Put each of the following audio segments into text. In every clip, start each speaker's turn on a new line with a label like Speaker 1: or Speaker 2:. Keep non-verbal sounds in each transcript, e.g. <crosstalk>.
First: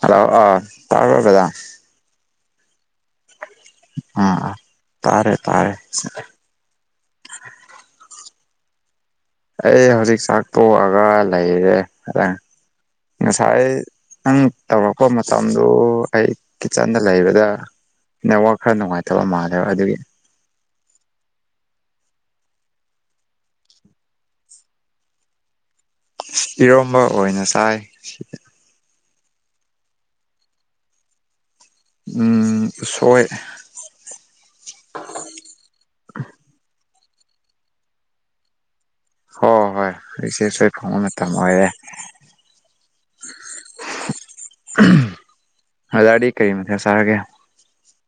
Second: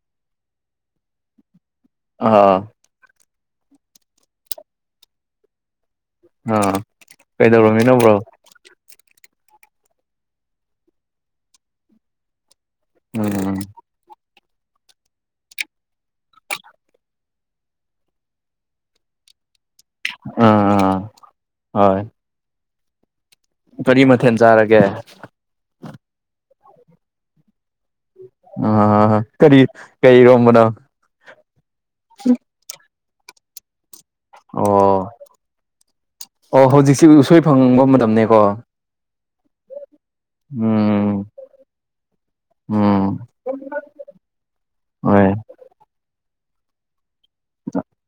Speaker 1: Hello ꯑ ꯇꯥꯔꯕꯕꯦꯗꯥ
Speaker 2: ꯑꯥ
Speaker 1: ꯑ ꯇꯥꯔꯦ ꯇꯥꯔꯦ
Speaker 2: ꯑꯥ ꯀꯩꯗꯧꯔꯝꯃꯤ ꯅꯧꯕ꯭ꯔꯣ
Speaker 1: ꯑꯩ ꯍꯧꯖꯤꯛ ꯆꯥꯛ ꯇꯣꯛꯑꯒ ꯂꯩꯔꯦ
Speaker 2: ꯎꯝ
Speaker 1: ꯉꯁꯥꯏ ꯅꯪ ꯇꯧꯔꯛꯄ ꯃꯇꯝꯗꯨ ꯑꯩ ꯀꯤꯠꯆꯟꯗ ꯂꯩꯕꯗ ꯅꯦꯠꯋꯥꯛ ꯈꯔ ꯅꯨꯡꯉꯥꯏꯇꯕ ꯃꯥꯜꯗꯦꯕ ꯑꯗꯨꯒꯤ
Speaker 2: ꯑꯥ ꯑꯥ ꯍꯣꯏ ꯀꯔꯤ ꯃꯊꯦꯜ ꯆꯥꯔꯒꯦ
Speaker 1: ꯏꯔꯣꯝꯕ ꯑꯣꯏꯅ ꯆꯥꯏ
Speaker 2: ꯑ ꯍ ꯀꯔꯤ ꯀꯩ ꯔꯣꯝꯕꯅ
Speaker 1: ꯎꯝ ꯇꯣꯏ
Speaker 2: ꯑꯣ ꯑꯣ ꯍꯧꯖꯤ ꯎꯁꯣꯏ ꯐꯪꯕ ꯃꯇꯝꯅꯤꯅꯦꯀꯣ
Speaker 1: ꯍꯣ ꯍꯣꯏ ꯁꯦꯁ ꯐꯥꯎꯟꯠꯇ ꯃꯔꯦ
Speaker 2: ꯎꯝ ꯍꯣꯏ
Speaker 1: ꯑꯗ ꯀꯔꯤ ꯃꯊꯥ ꯆꯥꯔꯒꯦ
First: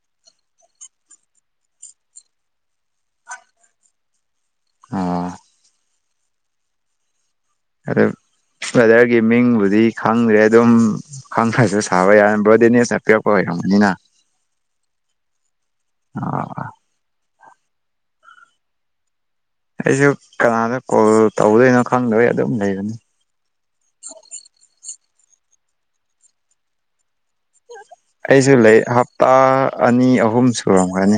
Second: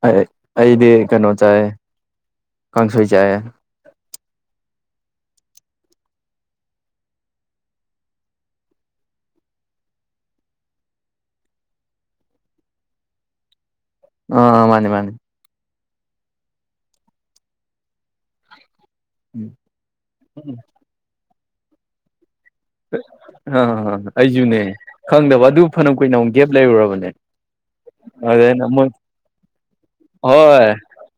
Speaker 2: ꯑꯩ ꯑꯩꯗꯤ ꯀꯩꯅꯣ ꯆꯥꯏ ꯀꯥꯡꯁꯣꯏ ꯆꯥꯏ
Speaker 1: ꯑ ꯑ ꯕ꯭ꯔꯗꯔꯒꯤ ꯃꯤꯡꯕꯨꯗꯤ ꯈꯪꯗ꯭ꯔꯦ ꯑꯗꯨꯝ ꯈꯪꯉ꯭ꯔꯁꯨ ꯁꯥꯕ ꯌꯥꯔꯅꯤ ꯕ꯭ꯔꯣꯗꯤꯅꯦꯁꯅ ꯄꯤꯔꯛꯄ ꯑꯣꯏꯔꯝꯒꯅꯤꯅ
Speaker 2: ꯑ ꯃꯥꯅꯤ ꯃꯥꯅꯤ
Speaker 1: ꯑꯣ ꯑꯩꯁꯨ ꯀꯅꯥꯥꯗ ꯀꯣ ꯇꯧꯗꯣꯏꯅꯣ ꯈꯪꯗꯣꯏ
Speaker 2: ꯑ ꯑꯁꯨꯨꯅꯦ ꯈꯪꯗꯕ ꯑꯗꯨ ꯐꯅ ꯀꯨꯏꯅ ꯑꯃꯨꯛ ꯒꯦꯞ ꯂꯩꯔꯨꯔꯕꯅꯦ
Speaker 1: ꯑꯩꯁꯨ
Speaker 2: ꯑꯗꯨꯅ
Speaker 1: ꯂꯩ
Speaker 2: ꯃꯣꯏ
Speaker 1: ꯍꯞꯇꯥ ꯑꯅꯤ ꯑꯍꯨꯝ
Speaker 2: ꯍꯣꯏ
Speaker 1: ꯁꯨꯔꯝꯒꯅꯤ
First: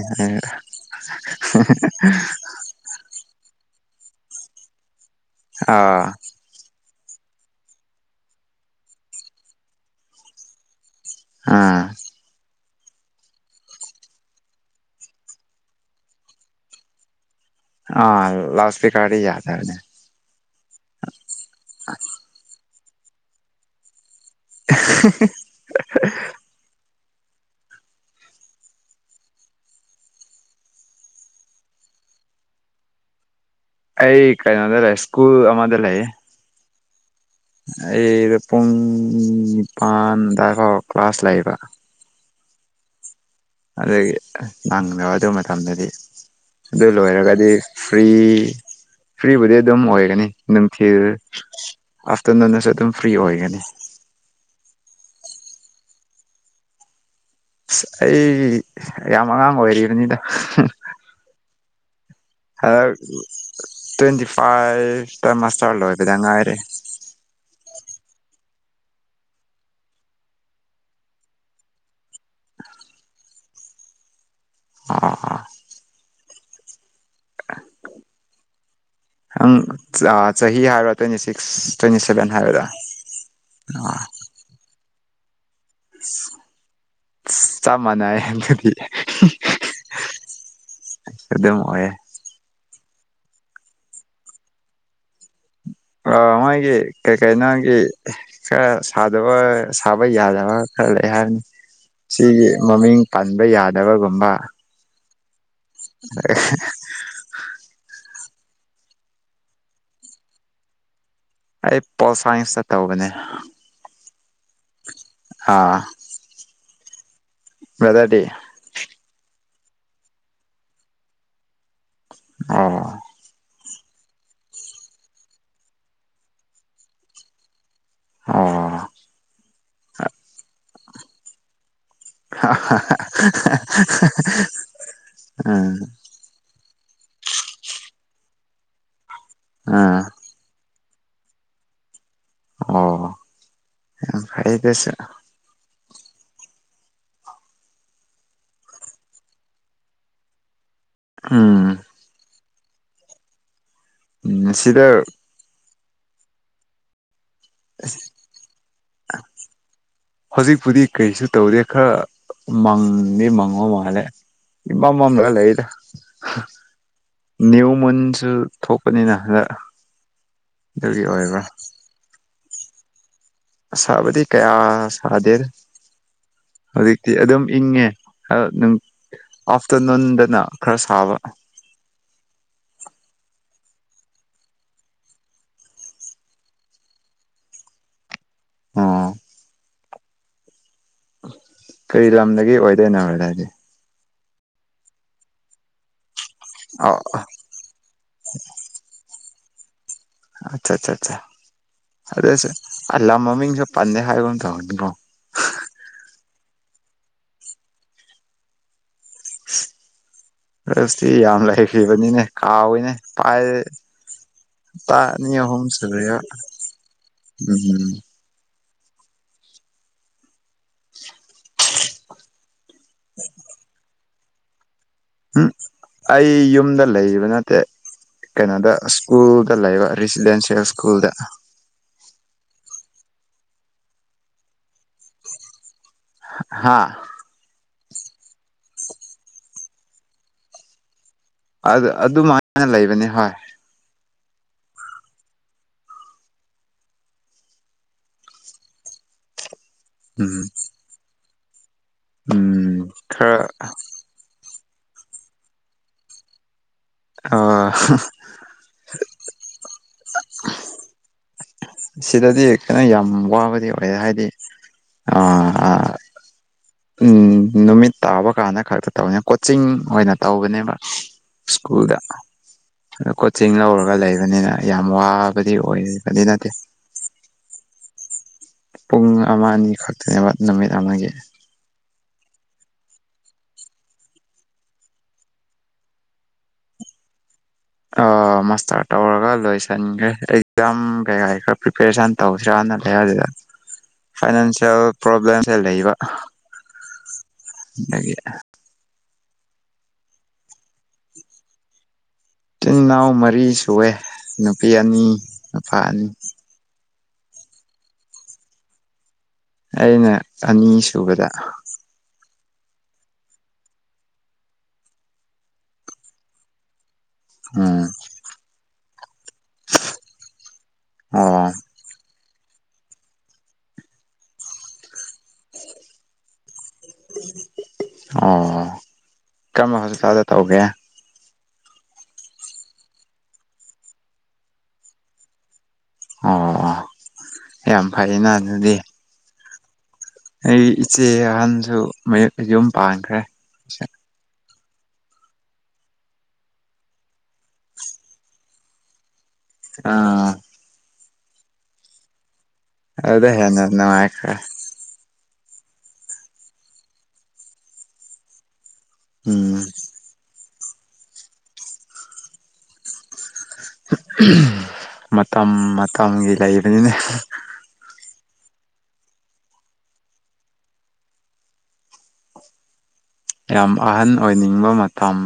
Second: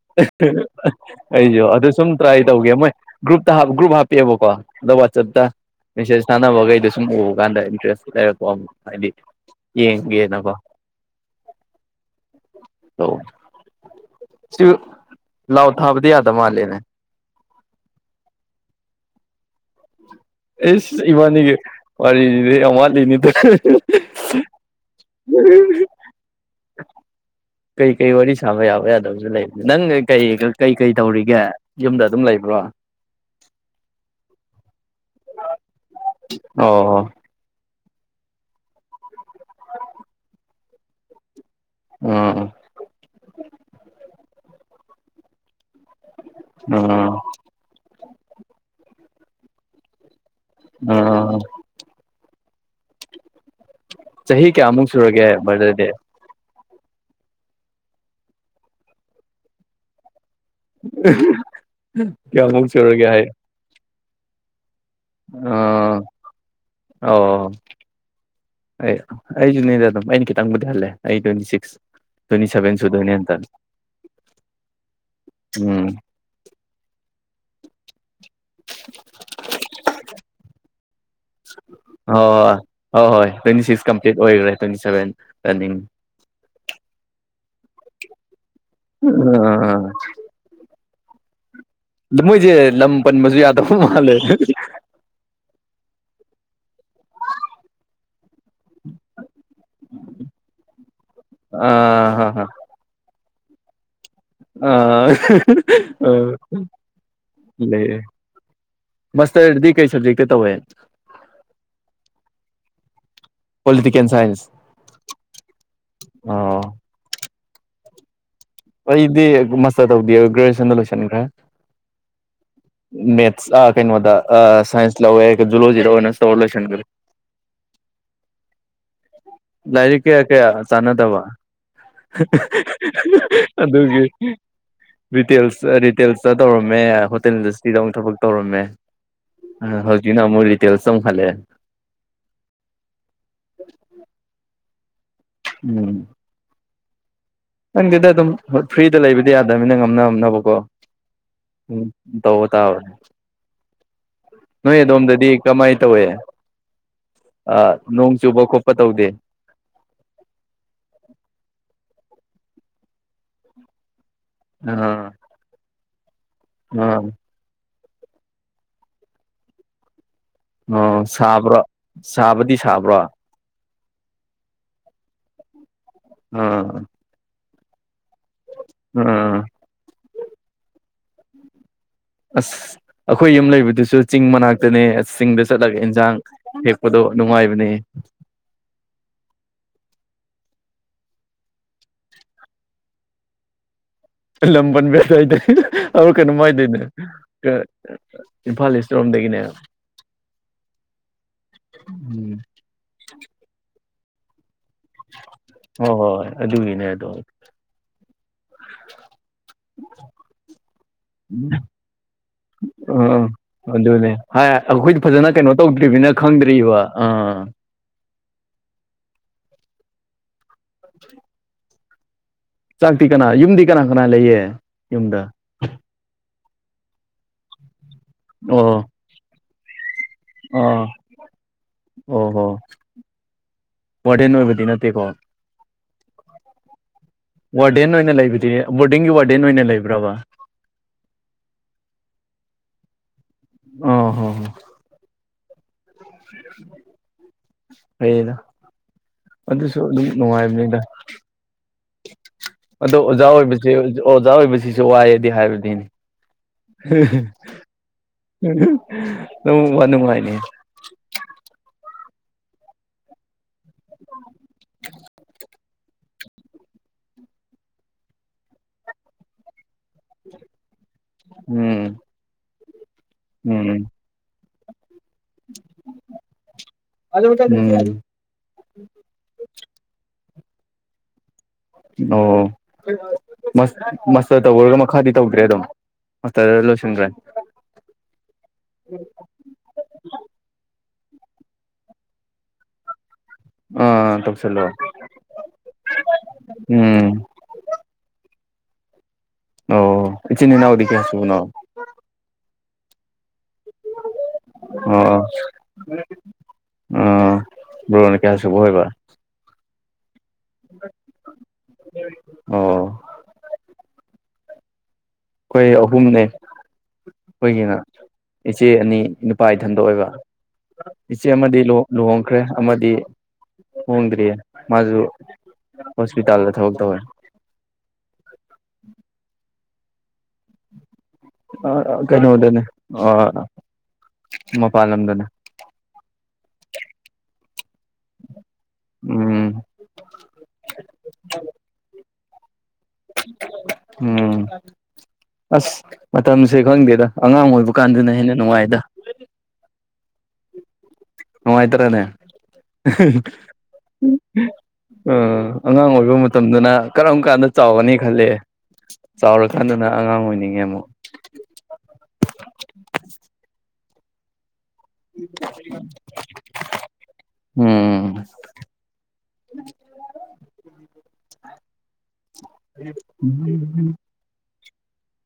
Speaker 2: ꯑꯩꯁꯨ ꯑꯗꯨ ꯁꯨꯝ ꯇ꯭ꯔꯥꯏ ꯇꯧꯒꯦ ꯃꯣꯏ ꯒ꯭ꯔꯨꯞꯇ ꯒ꯭ꯔꯨꯞ ꯄꯤꯕꯣꯀꯣ ꯑ ꯆꯞꯇꯥ
Speaker 1: ꯑꯥ
Speaker 2: ꯃꯦꯁꯦꯁ ꯀꯩꯗꯣ ꯁꯨꯝ ꯎꯕ ꯀꯥꯟꯗ ꯏꯟꯇꯔꯦꯁ ꯂꯩꯔꯛꯄ ꯍꯥꯏꯗꯤ ꯌꯦꯡꯒꯦꯅꯀꯣ
Speaker 1: ꯑ
Speaker 2: ꯑ ꯁꯤ ꯂꯥꯎ ꯊꯥꯕꯗꯤ ꯌꯥꯗ ꯃꯥꯜꯂꯦꯅꯦ
Speaker 1: ꯑꯥ ꯂꯥꯎ ꯏꯁꯄꯤꯀꯥꯔꯗꯤ ꯌꯥꯗꯔꯅꯦ
Speaker 2: ꯑꯦꯁ ꯏ ꯋꯥꯅꯤꯒ ꯋꯥꯔꯤ ꯑꯃꯥ ꯅꯤꯗꯨ ꯎꯝ ꯀꯩꯀꯩ ꯋꯥꯔꯤ ꯁꯥꯕ ꯌꯥꯕ ꯌꯥꯗꯕꯁꯨ ꯂꯩꯕ ꯅꯪꯩ ꯀꯩꯀꯩ ꯇꯧꯔꯤꯒꯦ ꯌꯨꯝꯗ ꯑꯗꯨꯝ ꯂꯩꯕ꯭ꯔꯣ
Speaker 1: ꯑꯩ ꯀꯥꯏꯅꯗ꯭ ꯂꯩ꯫ ꯏꯁꯀꯨꯜ ꯑꯃꯗ ꯂꯩ
Speaker 2: ꯑꯣ
Speaker 1: ꯑꯩꯗꯄꯝ ꯅꯤ ꯄꯥꯟꯗꯍꯛ ꯀ꯭ꯂꯥꯁ ꯂꯩꯕ
Speaker 2: ꯑꯥ
Speaker 1: ꯅꯪꯗꯣ ꯑꯗꯨ ꯃꯇꯝꯗꯗꯤ ꯑꯗꯨꯗ
Speaker 2: ꯎꯝ
Speaker 1: ꯂꯣꯏꯔꯒꯗꯤ ꯐ꯭ꯔꯤ ꯐ꯭ꯔꯤꯕꯨꯗꯤ ꯑꯗꯨꯝ ꯑꯣꯏꯒꯅꯤ ꯅꯝ ꯊ
Speaker 2: ꯎꯝ
Speaker 1: ꯑ ꯇꯅꯅꯁꯨ ꯑꯗꯨꯝ ꯐ꯭ꯔꯤ ꯑꯣꯏꯒꯅꯤ
Speaker 2: ꯆꯍꯤ ꯆꯍꯤ ꯀꯌꯥ ꯑꯃꯨꯛ ꯁꯨꯔꯒꯦ ꯃꯔꯔꯗꯗꯗꯤ
Speaker 1: ꯁ ꯑꯩ ꯌꯥꯝ ꯑꯉꯥꯡ ꯑꯣꯏꯔꯤꯕꯅꯤꯗ
Speaker 2: ꯀꯌꯥ ꯃꯕꯨꯛ
Speaker 1: ꯍꯟꯗꯛ
Speaker 2: ꯆꯔ ꯀꯌꯥ ꯍꯥꯏ
Speaker 1: ꯇ꯭ꯋꯦꯟꯇꯤ ꯐꯥꯏꯚ ꯏꯦ
Speaker 2: ꯑ
Speaker 1: ꯃꯁꯂꯣꯗꯉꯥꯏꯔꯦ
Speaker 2: ꯑꯣ ꯑꯩ ꯑꯩꯁꯨꯅꯦꯗ ꯑꯗꯨꯝ ꯑꯩꯅ ꯈꯤꯇꯪꯕꯨꯗꯤ ꯍꯜꯂꯦ ꯑꯩ ꯇ꯭ꯋꯦꯟꯇꯤ ꯁꯤꯛꯁ ꯇ꯭ꯋꯦꯟꯇꯤ ꯁꯚꯦꯟ ꯁꯨꯗꯣꯏꯅꯦꯟꯇ
Speaker 1: ꯑꯥ
Speaker 2: ꯎꯝ
Speaker 1: ꯑꯪ ꯆꯍꯤꯍꯤ ꯍꯥꯏꯔ
Speaker 2: ꯍꯣꯏ ꯍꯣꯏ ꯍꯣꯏ ꯍꯣꯏ ꯇ꯭ꯋꯦꯟꯇꯤ ꯁꯤꯛꯁ
Speaker 1: ꯑꯥ
Speaker 2: ꯀꯝꯄ꯭ꯂꯤꯠ ꯑꯣꯏꯈ꯭ꯔꯦ ꯇ꯭ꯋꯦꯟꯇꯤ ꯁꯚꯦꯟ ꯀꯅꯤ
Speaker 1: ꯆꯞ ꯃꯥꯟꯅꯩ ꯍꯪꯒꯠ
Speaker 2: ꯑ
Speaker 1: ꯑꯗꯨ
Speaker 2: ꯂꯝ ꯃꯣꯏꯖꯦ ꯂꯝ ꯄ ꯃꯁꯨ ꯌꯥꯗ ꯃꯥꯜꯂꯦ
Speaker 1: ꯑ ꯃꯥꯥꯏꯒꯤ ꯀꯩ ꯀꯩꯅꯣꯒꯤ ꯈꯔ ꯁꯥꯗꯕ ꯁꯥꯕ ꯌꯥꯗꯕ ꯈꯔ ꯂꯩ ꯍꯥꯏꯔꯅꯤ
Speaker 2: ꯑꯥ
Speaker 1: ꯁꯤꯒꯤ ꯃꯃꯤꯡ ꯄꯟꯕ ꯌꯥꯗꯕꯒꯨꯝ
Speaker 2: ꯑ ꯍ ꯑ ꯂꯩ ꯃꯁꯇꯔꯗꯤ ꯀꯩ ꯁꯕꯖꯦꯛꯛꯇ ꯇꯧꯦ
Speaker 1: ꯑꯩ ꯄꯣꯜ ꯁꯥꯏꯟꯁꯇ ꯇꯧꯕꯅꯦ
Speaker 2: ꯄꯣꯂꯤꯇꯤꯀꯦꯜ ꯁꯥꯏꯟꯁ ꯑꯣ
Speaker 1: ꯃꯦꯗꯥꯇ
Speaker 2: ꯑꯩ ꯏꯗꯤꯦ ꯃꯁ ꯇꯧꯗꯤ ꯭ꯔꯦꯖꯨꯌꯦꯦꯁꯟꯗ ꯂꯣꯏꯁꯟꯈ꯭ꯔꯦ
Speaker 1: ꯑꯣ
Speaker 2: ꯃꯦꯠ ꯑ ꯀꯩꯅꯅꯨꯡ ꯁꯥꯏꯟꯁ ꯂꯋꯦ ꯖꯨꯂꯣꯖꯤ ꯂꯋꯦ ꯅ ꯂꯦꯁꯟꯔꯦ
Speaker 1: ꯑꯣ
Speaker 2: ꯂꯥꯏꯔꯤꯛ ꯀꯌꯥ ꯀꯌꯥ ꯆꯥꯟꯅꯗꯕ ꯑꯗꯨꯒꯤ ꯇꯁ
Speaker 1: ꯎꯝ
Speaker 2: ꯔꯤꯇꯦꯜꯁꯇ ꯇꯧꯔꯝꯃꯦ ꯍꯣꯇꯦꯜꯗꯁꯇꯤꯗ ꯑꯃꯛ ꯊꯕꯛ ꯇꯧꯔꯝꯃꯦ ꯑ
Speaker 1: ꯑꯥ
Speaker 2: ꯍꯧꯖꯤ ꯏ ꯅ ꯃ ꯇꯦꯜꯁꯝ ꯐꯂꯦ
Speaker 1: ꯑꯣ ꯍꯥꯏꯗꯁ
Speaker 2: ꯎꯝ ꯅꯪꯗꯨꯗ ꯑꯗꯨꯝ ꯐ꯭ꯔꯤꯗ ꯂꯩꯕꯗꯤ ꯌꯥꯗꯕꯅꯤꯅ ꯉꯝꯅꯝꯅꯕꯀꯣ ꯎꯝ ꯇ ꯀ ꯅꯣꯏ
Speaker 1: ꯁꯤꯗ
Speaker 2: ꯌꯦ ꯗꯣꯝꯗꯗꯤ ꯀꯃꯥꯏ ꯠꯇꯕꯨꯦ
Speaker 1: ꯍꯧꯖꯤꯛꯄꯨꯗꯤ ꯀꯩꯁꯨ ꯇꯧꯔꯦ ꯈꯔ ꯃꯪꯅꯤ ꯃꯉꯣ ꯃꯥꯂꯦ
Speaker 2: ꯑꯥ
Speaker 1: ꯏꯃꯃꯝ ꯂꯩꯗ
Speaker 2: ꯑꯥ
Speaker 1: ꯅ ꯃꯨꯟꯁꯨ ꯊꯣꯛꯄꯅꯤꯅ ꯍꯗ
Speaker 2: ꯑꯣ ꯁꯥꯕ꯭ꯔ ꯁꯥꯕꯗꯤ ꯁꯥꯕ꯭ꯔꯣ
Speaker 1: ꯁꯥꯥꯕꯗꯤ ꯀꯌꯥ ꯁꯥꯗꯦꯅ
Speaker 2: ꯑꯥ
Speaker 1: ꯍꯧꯖꯤꯛꯇꯤ ꯑꯗꯨ ꯑꯗꯨꯝ ꯏꯉꯦ
Speaker 2: ꯑꯥ
Speaker 1: ꯑꯥꯐꯇꯔꯅꯨꯟꯗꯅ ꯈꯔ ꯁꯥꯕ ꯑ
Speaker 2: ꯑꯁ ꯑꯩꯈꯣꯏ ꯌꯨꯝ ꯂꯩꯕꯗꯨꯁꯨ ꯆꯤꯡ ꯃꯅꯥꯛꯇꯅꯦ ꯑꯁ ꯆꯤꯡꯗ ꯆꯠꯂꯒ ꯏꯟꯁꯥꯡ ꯍꯦꯛꯄꯗꯣ ꯅꯨꯡꯉꯥꯏꯕꯅꯦ
Speaker 1: ꯑ ꯀꯔꯤ ꯂꯝꯗꯒꯤ ꯑꯣꯏꯗꯣꯏꯅꯣ ꯍꯥꯏꯗ ꯍꯥꯏꯗꯤ
Speaker 2: ꯂꯄꯟ ꯦꯁꯥꯏꯗ ꯀ ꯅꯨꯡꯉꯥꯏꯗꯣꯏꯅꯦ
Speaker 1: ꯑꯣ
Speaker 2: ꯏꯝꯐꯥꯜ ꯏꯁꯔꯣꯝꯗꯒꯤꯅꯦ
Speaker 1: ꯑꯆꯥ ꯑꯆꯥ
Speaker 2: ꯎꯝ
Speaker 1: ꯑꯗꯨꯁ ꯑ ꯃꯃꯤ ꯄꯥꯟꯅꯦ ꯍꯥꯏꯒꯣꯟ ꯇ ꯊꯧꯅꯤ
Speaker 2: ꯑꯣ ꯍꯣꯏ ꯍꯣꯏ ꯑꯗꯨꯅꯦ ꯇꯣ
Speaker 1: ꯔꯁꯇꯤ ꯌꯥꯝ ꯂꯩꯈ꯭ꯔꯤꯕꯅꯤꯅꯦ ꯀꯥꯎꯋꯤꯅꯦ
Speaker 2: ꯑꯥ
Speaker 1: ꯄꯥꯏꯦ
Speaker 2: ꯑꯗꯨꯅꯦ ꯍꯥꯏ
Speaker 1: ꯍꯞꯇꯥ
Speaker 2: ꯑꯩꯈꯣꯏꯗꯤ ꯐꯖꯅ
Speaker 1: ꯑꯅꯤ
Speaker 2: ꯀꯩꯅꯣ
Speaker 1: ꯑꯍꯨꯝ
Speaker 2: ꯇꯧꯗ꯭ꯔꯤꯕꯅꯤꯅ
Speaker 1: ꯁꯨꯨꯔ
Speaker 2: ꯈꯪꯗ꯭ꯔꯤꯕ ꯑꯥ
Speaker 1: ꯎꯝ
Speaker 2: ꯆꯥꯛꯇꯤ ꯀꯅꯥ ꯌꯨꯝꯗꯤ ꯀꯅꯥ ꯁꯅꯥ ꯂꯩꯌꯦ ꯌꯨꯝꯗ
Speaker 1: ꯎꯝ ꯑꯩ ꯌ ꯌꯨꯝꯗ ꯂꯩꯔꯤꯕ ꯅꯠꯇꯦ
Speaker 2: ꯑꯣ
Speaker 1: ꯀꯩꯅꯣꯗ ꯁ꯭ꯀꯨꯜ ꯆ ꯂꯩꯕ ꯔꯦꯁꯤꯗꯦꯟꯁꯜ ꯁ꯭ꯀꯨꯜꯗ
Speaker 2: ꯋꯥꯇꯦꯟ ꯑꯣꯏꯕꯗꯤ ꯅꯠꯇꯦꯀꯣ
Speaker 1: ꯍꯥꯥ
Speaker 2: ꯋꯥꯔꯗꯦꯟ ꯑꯣꯏꯅ ꯂꯩꯕꯗꯤ ꯕꯣꯔꯗꯤꯡꯒꯤ ꯋꯥꯔꯗꯦꯟ ꯑꯣꯏꯅ ꯂꯩꯕ꯭ꯔꯕ
Speaker 1: ꯑꯗꯨ ꯑꯗꯨꯃꯥꯏꯅ ꯂꯩꯕꯅꯤ ꯍꯣꯏ
Speaker 2: ꯎꯝ ꯍꯅ ꯑꯗꯨꯁꯨ ꯑꯗꯨꯝ
Speaker 1: ꯎꯝ
Speaker 2: ꯅꯨꯡꯉꯥꯏꯕꯅꯤꯗ
Speaker 1: ꯎꯝ
Speaker 2: ꯑꯣꯖꯥꯎꯕꯣꯏ ꯁꯤ ꯑꯣꯖꯕꯣꯏ ꯁꯤ ꯁꯨ ꯋꯥꯏꯑꯗꯤ ꯍꯥꯏꯕꯗꯤꯅꯤ
Speaker 1: ꯈꯔ
Speaker 2: ꯋꯥ ꯅꯨꯡꯉꯥꯏꯅꯦ
Speaker 1: ꯁꯤꯗꯗꯤ ꯀꯩꯅꯣ ꯌꯥꯝ ꯋꯥꯕꯗꯤ ꯍꯥꯏꯗꯤ ꯑ ꯎꯝ ꯅꯨꯃꯤꯠ ꯇꯥꯕ ꯀꯥꯟꯗ ꯈꯛꯇ ꯇꯧꯅꯤ ꯀꯣꯆꯤꯡ ꯑꯣꯏꯅ ꯇꯧꯕꯅꯦꯕ ꯁ꯭ꯀꯨꯜꯗ
Speaker 2: ꯎꯝ
Speaker 1: ꯑ ꯀꯣꯆꯤꯡ
Speaker 2: ꯎꯝ
Speaker 1: ꯂꯧꯔꯒ ꯂꯩꯕꯅꯤꯅ ꯌꯥꯝ ꯋꯥꯕꯗꯤ ꯑꯣꯏ ꯑꯗꯨꯗꯤ ꯅꯠꯇꯦ
Speaker 2: ꯎꯝ
Speaker 1: ꯄꯨꯡ ꯑꯃ ꯑꯅꯤ ꯈꯛꯇꯅꯦꯕ ꯅꯨꯃꯤꯠ ꯑꯃꯒꯤꯒꯤ
Speaker 2: ꯑꯣ ꯃꯥꯁꯇꯔ ꯇꯧꯕꯔꯒ ꯃꯈꯥꯗꯤ ꯇꯧꯗ꯭ꯔꯦ ꯑꯗꯨꯝ ꯃꯥꯁꯇꯔꯗ ꯂꯣꯏꯁꯤꯟꯈ꯭ꯔꯦ
Speaker 1: ꯑ ꯃꯥꯁꯇꯔ ꯇꯧꯔꯒ ꯂꯣꯏꯁꯟꯒꯦ ꯑꯦꯛꯖꯥꯝ ꯀꯩꯀꯥꯏ ꯈꯔ ꯄ꯭ꯔꯤꯄꯦꯔꯦꯁꯟ ꯇꯧꯁꯤꯔꯥꯅ ꯂꯩ ꯑꯗꯨꯗ
Speaker 2: ꯑꯥ ꯇꯧꯁꯜꯂꯣ
Speaker 1: ꯐꯥꯏꯅꯥꯟꯁꯤꯜ ꯄꯣꯕꯂꯦꯝꯝꯁꯦ ꯂꯩ ꯏꯕ
Speaker 2: ꯎꯝ
Speaker 1: <unintelligible>
Speaker 2: ꯑꯣ ꯏꯆꯤꯟꯅꯤ ꯏꯅꯥꯎꯔꯤ ꯀ ꯍꯥꯁꯨꯕꯅꯣ
Speaker 1: ꯇꯤ ꯏꯅꯥꯎ ꯃꯔꯤ ꯑꯩ ꯁꯑꯦ ꯅꯨꯄꯤ ꯑꯅꯤ ꯅꯨꯄꯥ ꯑꯅꯤ
Speaker 2: ꯑ ꯭ꯔꯅꯤ ꯀꯦ ꯍꯥꯏꯁꯨꯕꯍꯣꯏꯕ
Speaker 1: ꯑꯩꯅ ꯑꯅꯤ ꯁꯨꯕꯗ
Speaker 2: ꯑꯣ ꯑꯩꯈꯣꯏ ꯑꯍꯨꯝꯅꯦ ꯑꯩꯈꯣꯏꯒꯤꯅ
Speaker 1: ꯎꯝ
Speaker 2: ꯏꯆꯦ ꯑꯅꯤ ꯅꯨꯄꯥ ꯏꯊꯟꯗ ꯑꯣꯏꯕ ꯏꯆꯦ
Speaker 1: ꯑꯣ
Speaker 2: ꯑꯃꯗꯤ ꯂꯨꯍꯣꯡ ꯈ꯭ꯔꯦ ꯑꯃꯗꯤ ꯍꯣꯡꯗ꯭ꯔꯤꯌꯦ ꯃꯥꯁꯨ ꯍꯣꯁꯄꯤꯇꯥꯜꯗ ꯊꯧꯖꯦ
Speaker 1: ꯑꯣ ꯀꯔꯝꯕ ꯍꯣꯁꯄꯤꯇꯥꯜꯗ ꯇꯧꯒꯦ
Speaker 2: ꯑꯥ ꯑ ꯀꯩꯅꯣꯗꯅꯦ ꯑ ꯃꯄꯥꯟ ꯂꯝꯗꯅꯦ
Speaker 1: ꯑꯣ ꯌꯥꯝ ꯐꯩꯅ ꯑꯗꯨꯗꯤ
Speaker 2: ꯎꯝ
Speaker 1: ꯑꯩ ꯏꯆꯦ ꯑꯍꯟꯁꯨ ꯃꯌꯨ ꯃꯌꯨꯝ
Speaker 2: ꯎꯝ ꯑꯁ ꯃꯇꯝꯁꯦ ꯈꯪꯗꯦꯗ ꯑꯉꯥꯡ ꯑꯣꯏꯕ ꯀꯥꯟꯗꯨꯅ ꯍꯦꯟꯅ ꯅꯨꯡꯉꯥꯏꯗ
Speaker 1: ꯑꯥ
Speaker 2: ꯅꯨꯡꯉꯥꯏ ꯇꯔꯅꯦ
Speaker 1: ꯑꯗꯨꯗ ꯍꯦꯟꯅ ꯅꯨꯉꯥꯏꯈ꯭ꯔꯦ
Speaker 2: ꯑꯥ ꯑꯉꯥꯡ ꯑꯣꯏꯕ ꯃꯇꯝꯗꯅ ꯀꯔꯝ ꯀꯥꯟꯗ ꯆꯥꯎꯒꯅꯤ ꯈꯜꯂꯦ
Speaker 1: ꯎꯝ
Speaker 2: ꯆꯥꯎꯔꯀꯥꯟꯗꯅ ꯑꯉꯥꯡ ꯑꯣꯏꯅꯤꯡꯉꯦ ꯑꯝ
Speaker 1: ꯑꯍꯝ ꯃꯇꯝ ꯃꯇꯝꯒꯤ ꯂꯩꯕꯅꯤꯅꯦ
Speaker 2: ꯎꯝ <unintelligible>
Speaker 1: ꯌꯥꯝ ꯑꯍꯟ ꯑꯣꯏꯅꯤꯡꯕ ꯃꯥ ꯇꯝ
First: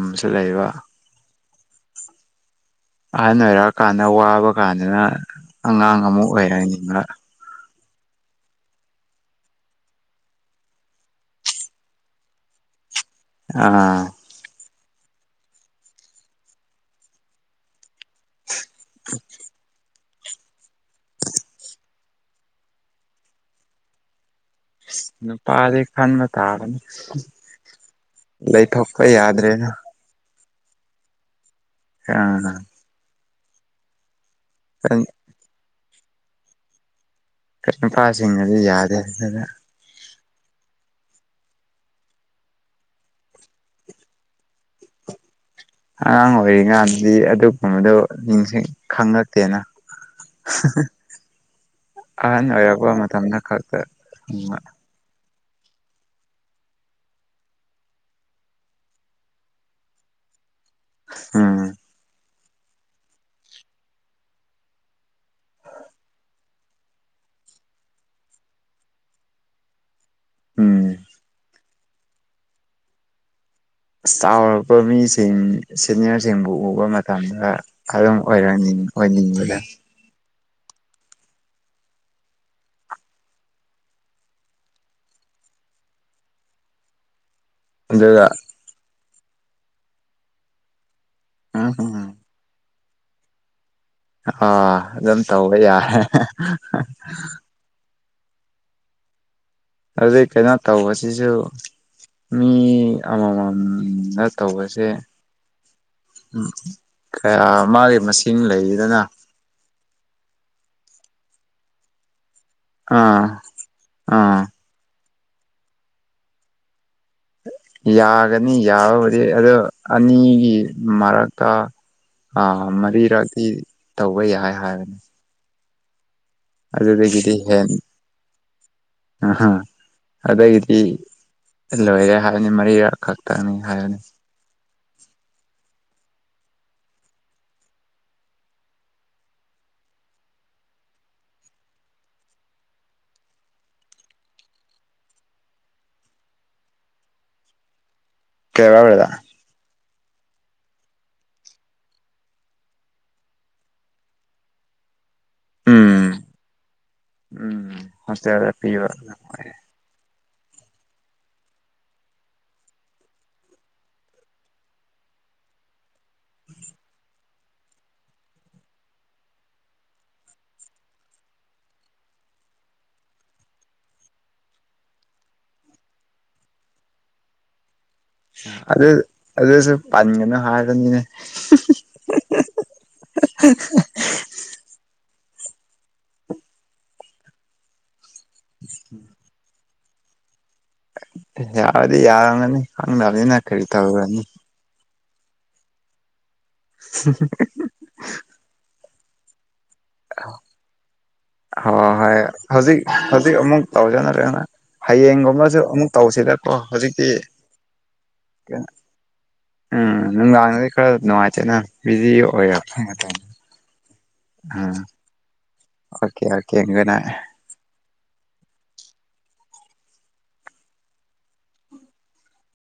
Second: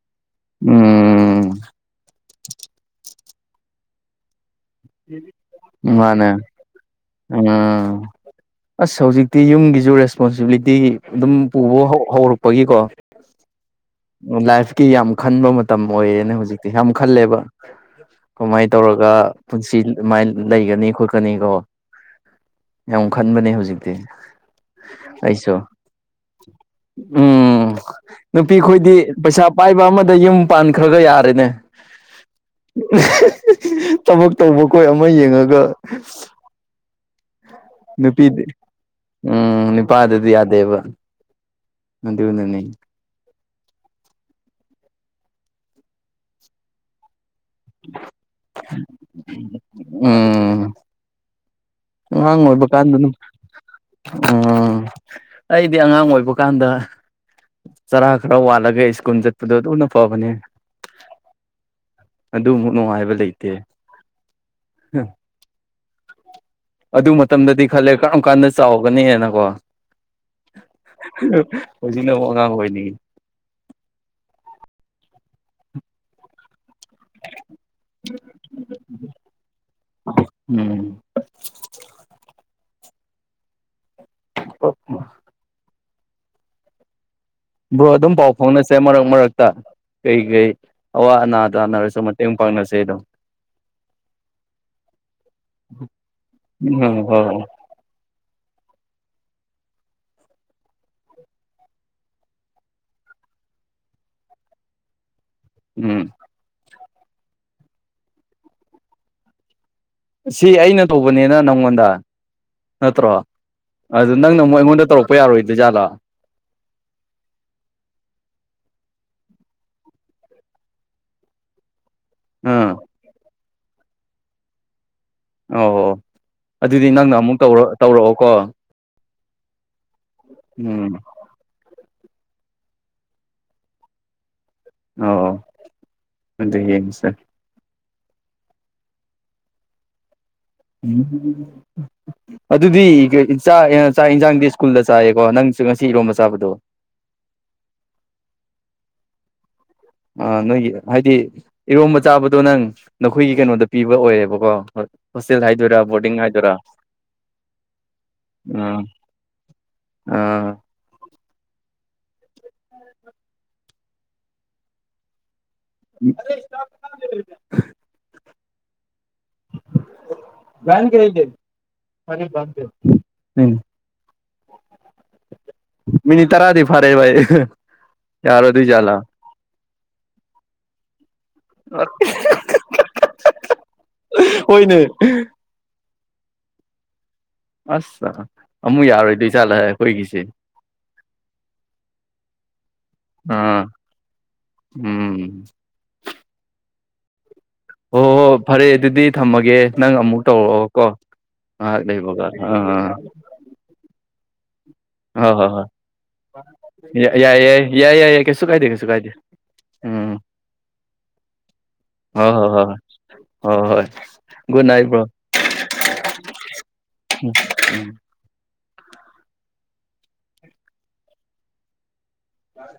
Speaker 2: ꯎꯝ <inaudible>
Speaker 1: ꯑꯍꯟ ꯑꯣꯏꯔꯛꯑ ꯀꯥꯟꯗ ꯋꯥꯕ ꯀꯥꯟꯗꯨꯅ ꯑꯉꯥꯡ ꯑꯃꯨꯛ
Speaker 2: ꯃꯥꯅꯦ
Speaker 1: ꯑꯣꯏꯔꯛꯅꯤꯡꯕ
Speaker 2: ꯎꯝ ꯑꯁ ꯍꯧꯖꯤꯛꯇꯤ ꯌꯨꯝꯒꯤꯁꯨ ꯔꯦꯁꯄꯣꯟꯁꯤꯕꯤꯂꯤꯇꯤ ꯑꯗꯨꯝ ꯄꯨꯕ ꯍꯧ ꯍꯧꯔꯛꯄꯒꯤꯀꯣ
Speaker 1: ꯑꯥ
Speaker 2: ꯎꯝ ꯂꯥꯏꯐ ꯀꯤ ꯌꯥꯝ ꯈꯟꯕ ꯃꯇꯝ ꯑꯣꯏꯔꯦꯅꯦ ꯍꯧꯖꯤꯛꯇꯤ ꯌꯥꯝ ꯈꯜꯂꯦꯕ ꯀꯃꯥꯏꯅ ꯇꯧꯔꯒ ꯄꯨꯟꯁꯤ ꯑꯗꯨꯃꯥꯏꯅ ꯂꯩꯒꯅꯤ ꯈꯣꯠꯀꯅꯤ ꯀꯣ ꯌꯥꯝ ꯈꯟꯕꯅꯦ ꯍꯧꯖꯤꯛꯇꯤ ꯑꯩꯁꯨꯣ
Speaker 1: ꯅꯨꯄꯥꯗꯤ ꯈꯟꯕ ꯇꯥꯕꯅꯤ
Speaker 2: ꯎꯝ ꯅꯨꯞ ꯅꯨꯄꯤ ꯑꯩꯈꯣꯏꯗꯤ
Speaker 1: ꯂꯩꯊꯣꯛꯄ
Speaker 2: ꯄꯩꯁꯥ
Speaker 1: ꯌꯥꯗ꯭ꯔꯦꯅ
Speaker 2: ꯄꯥꯏꯕ ꯑꯃꯗ ꯌꯨꯝ ꯄꯥꯟꯈ꯭ꯔꯒ ꯌꯥꯔꯦꯅꯦ
Speaker 1: ꯑꯥ
Speaker 2: ꯊꯕꯛ ꯇꯧꯕꯈꯣꯏ ꯑꯃ ꯌꯦꯡꯉꯒ <inaudible> ꯅꯨꯄꯤꯗꯤ
Speaker 1: ꯅꯨꯄꯥꯁꯤꯡꯅꯗꯤ ꯌꯥꯗꯦ ꯑꯗꯨꯅ
Speaker 2: ꯎꯝ ꯅꯨꯄꯥꯗꯗꯤ ꯌꯥ ꯗꯦꯕ ꯑꯗꯨꯅꯥꯅꯦ
Speaker 1: ꯑꯉꯥꯡ ꯑꯣꯏꯔꯤ ꯀꯟꯗꯗꯤ ꯑꯗꯨ ꯃꯗꯣ ꯅꯤꯡꯁꯤꯡ ꯈꯪꯉꯛꯇꯦꯅ
Speaker 2: ꯎꯝ ꯑꯉꯥꯡ ꯑꯣꯏꯕ ꯀꯥꯟꯗ ꯗꯨꯝ
Speaker 1: ꯈꯛꯇ
Speaker 2: ꯎꯝ ꯑꯩꯗꯤ ꯑꯉꯥꯡ ꯑꯣꯏꯕ ꯀꯥꯟꯗ ꯆꯔꯥ ꯈꯔ ꯋꯥꯠꯂꯒ ꯁ꯭ꯀꯨꯜ ꯆꯠꯄꯗꯣ ꯑꯗꯨꯅ ꯐꯕꯅꯦ
Speaker 1: ꯎꯝ
Speaker 2: ꯑꯗꯨꯃꯨꯛ ꯅꯨꯡꯉꯥꯏꯕ ꯂꯩꯇꯦ ꯑꯗꯨ ꯃꯇꯝꯗꯗꯤ ꯈꯜꯂꯦ ꯀꯔꯝ ꯀꯥꯟꯗ ꯆꯥꯎꯒꯅꯤꯅꯀꯣ
Speaker 1: ꯎꯝ
Speaker 2: <unintelligible> ꯍꯧꯖꯤꯛꯅ ꯑꯃꯨꯛ ꯑꯉꯥꯡ ꯑꯣꯏꯅꯤꯡꯉꯤ
Speaker 1: ꯑꯁ ꯆꯥꯎꯔꯛꯄ ꯃꯤꯁꯤꯡ ꯁꯦꯅꯤꯌꯔꯁꯤꯡꯕꯨ ꯎ ꯎꯕ ꯃꯇꯝꯗ ꯑꯗꯨꯝ ꯑꯣꯏꯔꯅꯤꯡ ꯑꯣꯏꯅꯤꯡꯕꯗ
Speaker 2: ꯎꯝ <unintelligible> ꯕ꯭ꯔꯣ ꯑꯗꯨꯝ
Speaker 1: ꯑꯗꯨꯒ
Speaker 2: ꯄꯥꯎ ꯐꯥꯎꯅꯁꯦ ꯃꯔꯛ ꯃꯔꯛ ꯇꯥ ꯀꯩ ꯀꯩ ꯑꯋꯥ ꯑꯅꯥ
Speaker 1: ꯎꯝ
Speaker 2: ꯇꯥꯅꯔꯁꯨ
Speaker 1: ꯎꯝ
Speaker 2: ꯃꯇꯦꯡ ꯄꯥꯡꯅ <unintelligible>
Speaker 1: ꯑꯥ ꯑꯗꯨꯝ ꯇꯧꯕ ꯌꯥꯔꯦ
Speaker 2: ꯎꯝ ꯍꯣꯏ ꯍꯣꯏ
Speaker 1: ꯑꯗꯨꯗꯩꯩ ꯀꯩꯅꯣ ꯇꯧꯕꯁꯤꯁꯨ ꯃꯤ ꯑꯃꯃꯝꯅ ꯇꯧꯕꯁꯦ ꯎꯝ ꯀꯌꯥ ꯃꯥꯒꯤ ꯃꯁꯤꯡ ꯂꯩꯗꯅ
Speaker 2: ꯁꯤ ꯑꯩꯅ ꯇꯧꯕꯅꯦꯅ ꯅꯪꯉꯣꯟꯗ ꯅꯠꯇ꯭ꯔꯣ
Speaker 1: ꯑꯥ
Speaker 2: ꯑꯗꯨ ꯅꯪꯅ
Speaker 1: ꯑꯥ
Speaker 2: ꯑꯃꯨꯛ ꯑꯩꯉꯣꯟꯗ ꯇꯧꯔꯛꯄ ꯄꯄ ꯌꯥꯔꯣꯏꯗꯩꯩ ꯖꯥꯠꯂꯤ
Speaker 1: ꯌꯥꯒꯅꯤ ꯌꯥꯕꯨꯗꯤ ꯑꯗꯣ ꯑꯅꯤꯒꯤ ꯃꯔꯛꯇ ꯑ
Speaker 2: ꯑꯥ
Speaker 1: ꯃꯔꯤ ꯔꯥꯛꯗꯤ ꯇꯧꯕ ꯌꯥꯏ ꯍꯥꯏꯕꯅꯤ
Speaker 2: ꯑꯣ ꯑꯗꯨꯗꯤ ꯅꯪꯅ
Speaker 1: ꯑꯗꯨꯗꯒꯤꯗꯤ
Speaker 2: ꯑꯃꯨꯛ ꯇꯧꯔ
Speaker 1: ꯍꯦꯟ
Speaker 2: ꯇꯧꯔꯛꯑꯣꯀꯣ
Speaker 1: ꯑ ꯑꯗꯩꯩꯗꯤ
Speaker 2: ꯎꯝ
Speaker 1: ꯂꯣꯏꯔꯦ ꯍꯥꯏꯕꯅꯤ ꯃꯔꯤꯔꯛ ꯈꯛꯇꯪꯅꯤ ꯍꯥꯏꯔꯅꯤ
Speaker 2: ꯑꯣ ꯑꯗꯣ ꯌꯦꯡꯁꯦ ꯎꯝ ꯑꯗꯨꯗꯤ ꯆꯥꯛ ꯆꯥꯛ ꯌꯦꯟꯁꯥꯡꯗꯤ ꯁ꯭ꯀꯨꯜꯗ ꯆꯥꯏꯌꯦꯀꯣ ꯅꯪꯁꯨ ꯉꯁꯤ ꯏꯔꯣꯝꯕ ꯆꯥꯕꯗꯣ
Speaker 1: ꯀꯦꯔꯥ ꯑꯣꯏꯋꯗ
Speaker 2: ꯑ ꯅꯣꯏꯒꯤ ꯍꯥꯏꯗꯤ ꯏꯔꯣꯝꯕ ꯆꯥꯕꯗꯣ ꯅꯪ ꯅꯈꯣꯏꯒꯤ ꯀꯩꯅꯣꯗ ꯄꯤꯕ ꯑꯣꯏꯌꯦꯦꯕꯀꯣ
Speaker 1: ꯎꯝ ꯎꯝ ꯍꯇꯄꯤꯤ
Speaker 2: ꯑꯥ ꯑꯥ ꯃꯤꯅꯤ ꯇꯔꯥꯗꯤ ꯐꯔꯦ
Speaker 1: ꯑꯗ
Speaker 2: ꯌꯥꯔꯣꯏꯗꯣꯏꯖꯥꯠꯂꯥ
Speaker 1: ꯑꯗ ꯄꯅ ꯍꯥꯏꯔꯅꯦ
Speaker 2: ꯑꯣꯏꯣꯏ ꯅ ꯑꯁ ꯑꯃꯨꯛ ꯌꯥꯔꯣꯏꯗꯣꯏ ꯆꯠꯂꯦ ꯑꯩꯈꯣꯏꯒꯤꯁꯦ
Speaker 1: ꯌꯥꯎꯗꯤ ꯌꯥꯔꯒꯅꯤ ꯍꯪꯗꯅꯤꯅ
Speaker 2: ꯑꯥ
Speaker 1: ꯀꯔꯤ ꯇꯧꯒꯅꯤ
Speaker 2: ꯎꯝ
Speaker 1: <unintelligible>
Speaker 2: ꯍꯣꯏ ꯍꯣ ꯍꯣꯏ ꯐꯔꯦ ꯑꯗꯨꯗꯤ ꯊꯝꯃꯒꯦ ꯅꯪ ꯑꯃꯨꯛ ꯇꯧꯔꯛꯑꯣ ꯀꯣ ꯉꯥꯏꯍꯥꯛ
Speaker 1: ꯍꯣꯏ ꯍꯣꯏ
Speaker 2: ꯂꯩꯕꯒ
Speaker 1: ꯍꯧꯖꯤꯛ
Speaker 2: ꯑꯥ
Speaker 1: ꯍꯧꯖꯤꯛ ꯑꯃꯨꯛ ꯇꯧꯖꯅ ꯅ
Speaker 2: ꯍꯣꯏ ꯍꯣꯏ
Speaker 1: ꯍꯌꯦꯡꯒꯨꯝꯕꯁꯨ
Speaker 2: ꯍꯣꯏ
Speaker 1: ꯑꯃꯨꯛ ꯇꯧꯁꯤꯔꯀꯣ ꯍꯧꯖꯤꯛꯇꯤ
Speaker 2: ꯌꯥꯏ ꯌꯥꯏ ꯌꯥꯏ ꯌꯥꯏ ꯌꯥꯏ ꯀꯩꯁꯨ ꯀꯥꯏꯗꯦ
Speaker 1: ꯀꯩꯅꯣ
Speaker 2: ꯀꯩꯁꯨ ꯀꯥꯏꯗꯦ
Speaker 1: ꯎꯝ ꯅꯨꯡꯗꯥꯡꯗꯗꯤ ꯈꯔ ꯅꯨꯡꯉꯥꯏꯇꯦꯅ ꯕꯤꯖꯤ
Speaker 2: ꯍꯣꯏ ꯍꯣꯏ
Speaker 1: ꯑꯣꯏꯌꯦꯦꯕ
Speaker 2: ꯍꯣꯏ ꯍꯣꯏ ꯍꯣꯏ
Speaker 1: ꯑ
Speaker 2: good night bro
Speaker 1: okay okay ꯏꯅ
Speaker 2: ꯎ ꯌꯥ